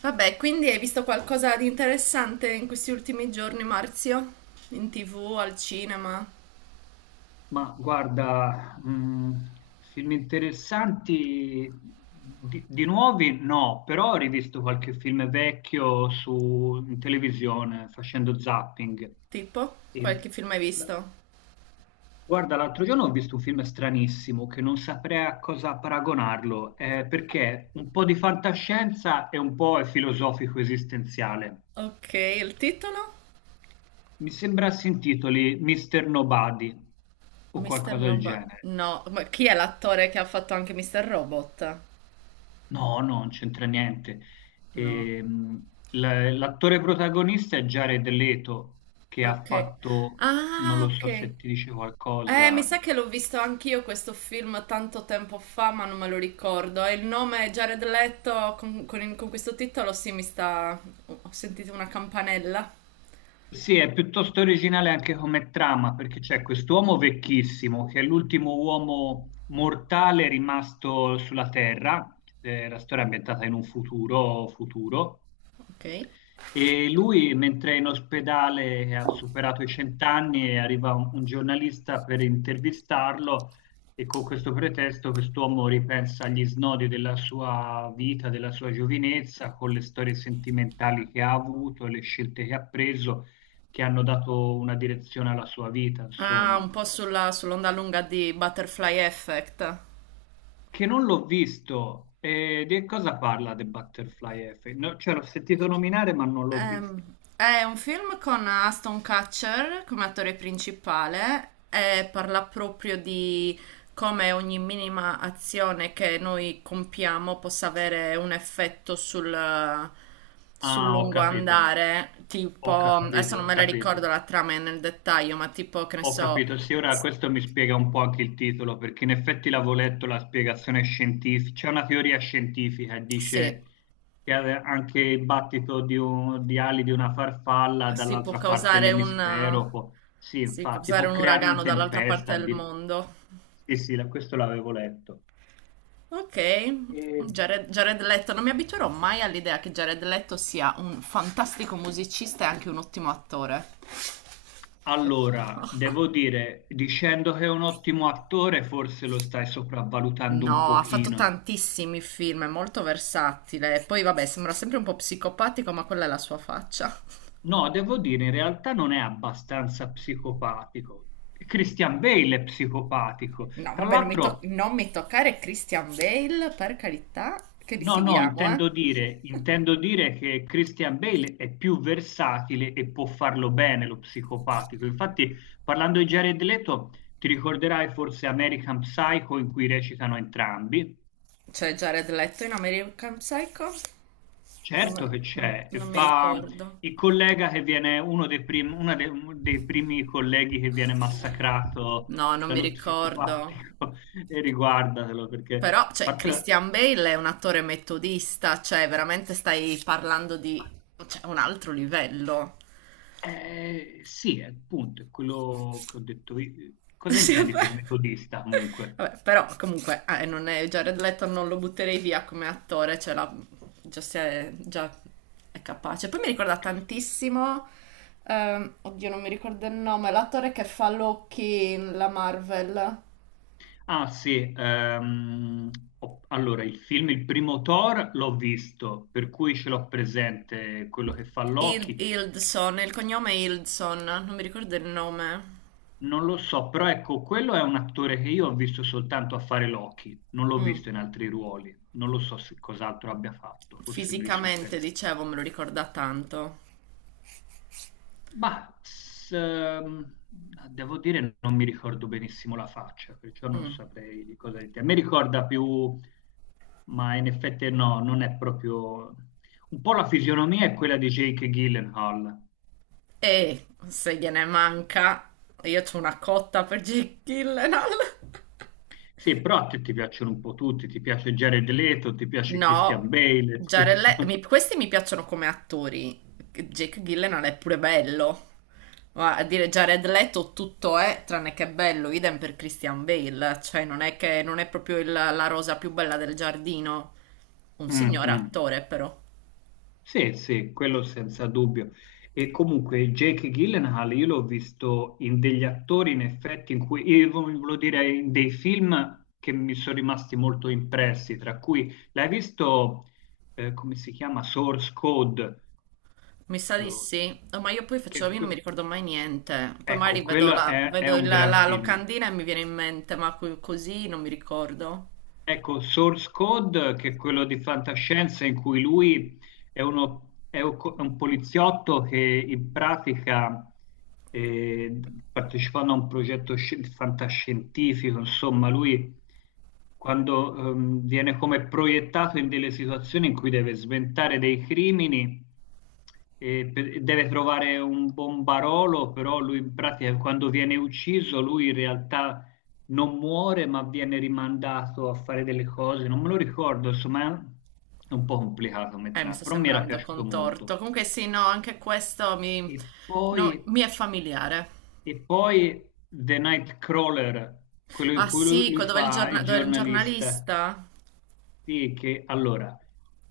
Vabbè, quindi hai visto qualcosa di interessante in questi ultimi giorni, Marzio? In TV, al cinema? Ma guarda, film interessanti di nuovi no, però ho rivisto qualche film vecchio su, in televisione facendo zapping. Tipo? E Qualche film hai la- visto? guarda, l'altro giorno ho visto un film stranissimo che non saprei a cosa paragonarlo, perché un po' di fantascienza e un po' è filosofico esistenziale. Ok, il titolo? Mi sembra si intitoli Mr. Nobody o Mr. qualcosa del Nobody. genere. No, ma chi è l'attore che ha fatto anche Mr. Robot? No, no, non c'entra niente. No. L'attore protagonista è Jared Leto, che ha Ok. fatto, non Ah, lo ok. so se ti dice Mi qualcosa. sa che l'ho visto anch'io questo film tanto tempo fa, ma non me lo ricordo. E il nome è Jared Leto con questo titolo, sì, mi sta. Ho sentito una campanella. Sì, è piuttosto originale anche come trama, perché c'è quest'uomo vecchissimo, che è l'ultimo uomo mortale rimasto sulla Terra, la storia è ambientata in un futuro, Ok. e lui, mentre è in ospedale, ha superato i 100 anni, e arriva un giornalista per intervistarlo e con questo pretesto quest'uomo ripensa agli snodi della sua vita, della sua giovinezza, con le storie sentimentali che ha avuto, le scelte che ha preso che hanno dato una direzione alla sua vita, Ah, insomma, un po' sull'onda lunga di Butterfly Effect. che non l'ho visto. E di cosa parla The Butterfly Effect? No, cioè, l'ho sentito nominare, ma non l'ho visto. È un film con Aston Kutcher come attore principale e parla proprio di come ogni minima azione che noi compiamo possa avere un effetto sul Ah, ho lungo capito, andare. Tipo, ho adesso capito, non ho me la ricordo capito. la trama nel dettaglio, ma tipo, che ne Ho so, capito, sì, ora s- questo mi spiega un po' anche il titolo, perché in effetti l'avevo letto la spiegazione scientifica, c'è una teoria scientifica che sì. dice che anche il battito di, di ali di una farfalla Sì, dall'altra parte dell'emisfero può, sì, sì, può infatti, causare può un creare una uragano dall'altra tempesta. parte del mondo. Sì, sì, questo l'avevo letto. Ok, E Jared Leto, non mi abituerò mai all'idea che Jared Leto sia un fantastico musicista e anche un ottimo attore. allora, devo dire, dicendo che è un ottimo attore, forse lo stai sopravvalutando un No, ha fatto pochino. tantissimi film, è molto versatile. Poi vabbè, sembra sempre un po' psicopatico, ma quella è la sua faccia. No, devo dire, in realtà non è abbastanza psicopatico. Christian Bale è psicopatico. No, Tra vabbè, l'altro, non mi toccare Christian Bale, per carità, che no, no, litighiamo, eh. Intendo dire che Christian Bale è più versatile e può farlo bene lo psicopatico. Infatti, parlando di Jared Leto, ti ricorderai forse American Psycho in cui recitano entrambi. Cioè Jared Leto in American Psycho? Certo Non, che non- c'è, e non mi fa ricordo. il collega che viene, uno dei primi colleghi che viene massacrato No, non mi dallo ricordo. psicopatico, e riguardatelo perché, Però, a cioè, parte, Christian Bale è un attore metodista, cioè, veramente stai parlando di, cioè, un altro livello. Sì, appunto, è quello che ho detto io. Cosa Sì, intendi vabbè. per metodista comunque? Vabbè, però comunque non è, Jared Leto non lo butterei via come attore, cioè già, già è capace. Poi mi ricorda tantissimo, oddio non mi ricordo il nome, l'attore che fa Loki in la Marvel. Ah sì, allora il film, il primo Thor l'ho visto, per cui ce l'ho presente quello che fa Loki. Hildson, il cognome è Hildson, non mi ricordo il nome. Non lo so, però ecco, quello è un attore che io ho visto soltanto a fare Loki, non l'ho Mm. visto in altri ruoli, non lo so se cos'altro abbia fatto, forse me li sono Fisicamente, persi. dicevo, me lo ricorda tanto. Ma s- ehm, devo dire, non mi ricordo benissimo la faccia, perciò non Mm. saprei di cosa dire. Mi ricorda più, ma in effetti no, non è proprio... Un po' la fisionomia è quella di Jake Gyllenhaal. E se gliene manca, io c'ho una cotta per Jake Gyllenhaal. Sì, però a te ti piacciono un po' tutti, ti piace Jared Leto, ti piace No, Christian Bale. ti piace- questi mi piacciono come attori. Jake Gyllenhaal è pure bello. Ma a dire Jared Leto tutto è tranne che bello, idem per Christian Bale, cioè non è che non è proprio la rosa più bella del giardino. Un Mm, signore mm. attore però. Sì, sì, quello senza dubbio. E comunque Jake Gyllenhaal io l'ho visto in degli attori, in effetti, in cui, io volevo dire, in dei film che mi sono rimasti molto impressi, tra cui l'hai visto, come si chiama, Source Code, Mi sa di eh, sì. Oh, ma io poi facevo, io non mi che- ricordo mai niente, poi ecco, magari quello è un gran la film. locandina e mi viene in mente, ma così non mi ricordo. Ecco, Source Code, che è quello di fantascienza in cui lui è, è un poliziotto che in pratica, eh, partecipando a un progetto fantascientifico, insomma, lui quando viene come proiettato in delle situazioni in cui deve sventare dei crimini e deve trovare un bombarolo, però lui in pratica quando viene ucciso, lui in realtà non muore ma viene rimandato a fare delle cose, non me lo ricordo, insomma è un po' complicato Mi metterla, sta però mi era sembrando piaciuto contorto. molto. Comunque sì, no, anche questo E no, poi, mi è familiare. e poi The Nightcrawler, quello Ah in cui lui, sì, lui dove, fa il dove era un giornalista. giornalista? Sì, che allora,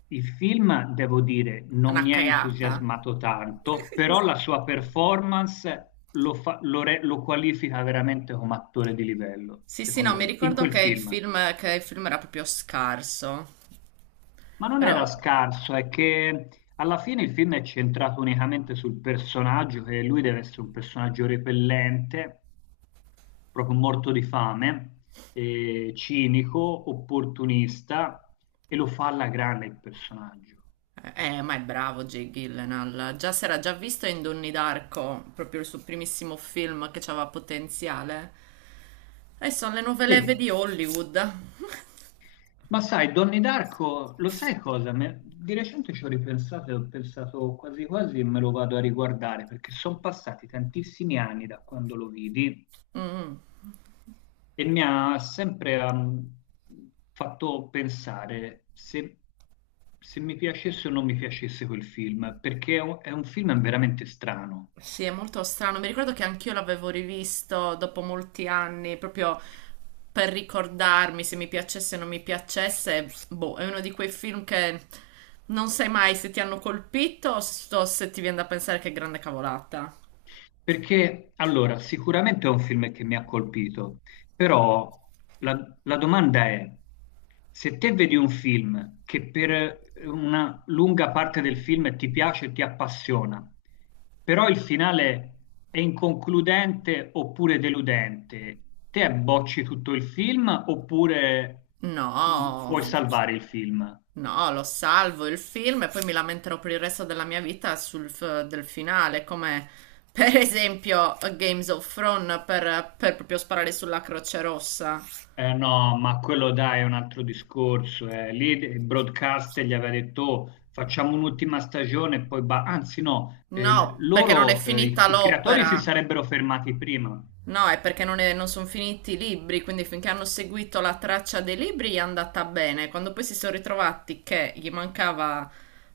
il film, devo dire, non Una mi ha cagata. entusiasmato tanto, però la sua performance lo fa- lo re- lo qualifica veramente come attore di livello, Sì, sì, no, secondo mi me, in ricordo quel che il film. film, che il film era proprio scarso, Ma non però. era scarso, è che alla fine il film è centrato unicamente sul personaggio, che lui deve essere un personaggio repellente, proprio morto di fame, cinico, opportunista, e lo fa alla grande il personaggio. Eh, ma è bravo Jake Gyllenhaal. Già si era già visto in Donnie Darko, proprio il suo primissimo film che aveva potenziale. E sono le nuove leve Sì, di Hollywood. ma sai, Donnie Darko, lo sai cosa? Di recente ci ho ripensato e ho pensato quasi quasi me lo vado a riguardare, perché sono passati tantissimi anni da quando lo vidi. Mm. E mi ha sempre fatto pensare se, se mi piacesse o non mi piacesse quel film, perché è è un film veramente strano. Sì, è molto strano. Mi ricordo che anch'io l'avevo rivisto dopo molti anni, proprio per ricordarmi se mi piacesse o non mi piacesse. Boh, è uno di quei film che non sai mai se ti hanno colpito o se ti viene da pensare che grande cavolata. Perché allora, sicuramente è un film che mi ha colpito, però la domanda è, se te vedi un film che per una lunga parte del film ti piace e ti appassiona, però il finale è inconcludente oppure deludente, te bocci tutto il film oppure puoi No, salvare il film? no, lo salvo il film e poi mi lamenterò per il resto della mia vita del finale, come per esempio Games of Thrones per proprio sparare sulla Croce Rossa. Eh no, ma quello dai è un altro discorso, eh. Lì il broadcaster gli aveva detto: "Oh, facciamo un'ultima stagione e poi ba-". Anzi no, No, perché non è loro, finita i creatori si l'opera. sarebbero fermati prima. No, è perché non sono finiti i libri, quindi finché hanno seguito la traccia dei libri gli è andata bene. Quando poi si sono ritrovati che gli mancava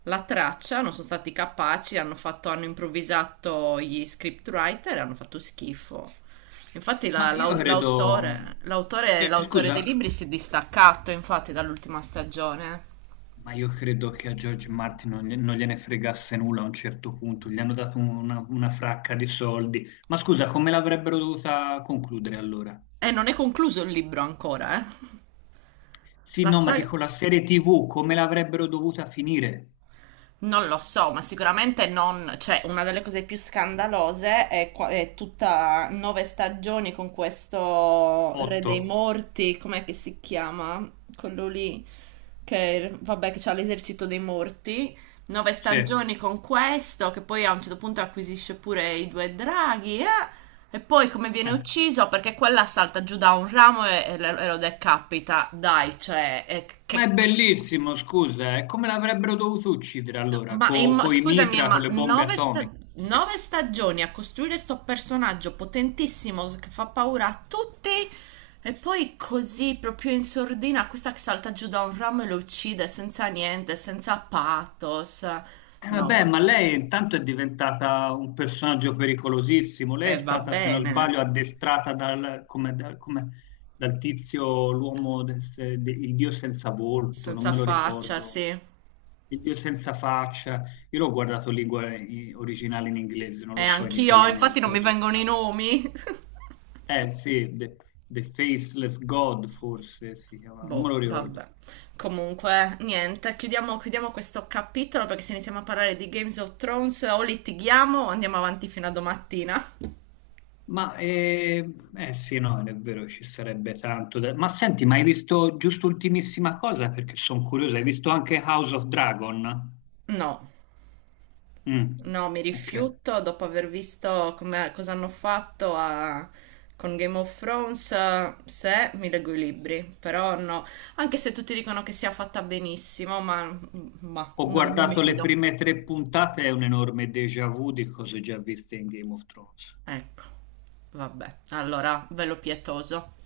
la traccia, non sono stati capaci, hanno improvvisato gli scriptwriter e hanno fatto schifo. Infatti Ma la- io la- credo, l'autore, l'autore, l'autore dei libri scusa, si è distaccato, infatti, dall'ultima stagione. ma io credo che a George Martin non, non gliene fregasse nulla a un certo punto. Gli hanno dato una fracca di soldi. Ma scusa, come l'avrebbero dovuta concludere allora? E non è concluso il libro ancora, eh. Sì, La no, ma saga. dico la serie TV, come l'avrebbero dovuta finire? Non lo so, ma sicuramente non, cioè una delle cose più scandalose è tutta nove stagioni con questo Re dei Otto. Morti, com'è che si chiama? Quello lì che vabbè che c'ha l'esercito dei morti, nove Sì. Stagioni con questo che poi a un certo punto acquisisce pure i due draghi, eh? E poi come viene ucciso perché quella salta giù da un ramo e lo decapita. Dai, cioè, e ma è che cavolo. bellissimo, scusa, eh. Come l'avrebbero dovuto uccidere allora? Ma Con i scusami, mitra, con ma le bombe atomiche? nove stagioni a costruire sto personaggio potentissimo che fa paura a tutti e poi così proprio in sordina questa che salta giù da un ramo e lo uccide senza niente, senza pathos. No, Vabbè, ma lei intanto è diventata un personaggio pericolosissimo. Lei è va stata, se non bene, sbaglio, addestrata dal, come, dal tizio, l'uomo, del se- de- il dio senza volto, non senza me lo faccia, ricordo. sì. Il dio senza faccia. Io l'ho guardato in lingua originale in inglese, non E lo so in anch'io, italiano infatti non queste mi cose. vengono i nomi. Eh sì, The Faceless God forse si chiama, non me Boh, lo vabbè. ricordo. Comunque, niente, chiudiamo questo capitolo perché se iniziamo a parlare di Games of Thrones o litighiamo o andiamo avanti fino a domattina. Ma sì, no, è vero, ci sarebbe tanto da... Ma senti, ma hai visto giusto ultimissima cosa? Perché sono curiosa, hai visto anche House of Dragon? No, Mm, no, mi ok. rifiuto dopo aver visto cosa hanno fatto con Game of Thrones. Se mi leggo i libri, però no, anche se tutti dicono che sia fatta benissimo, ma Ho non mi guardato le fido. prime 3 puntate, è un enorme déjà vu di cose già viste in Game of Thrones. Ecco, vabbè, allora, velo pietoso.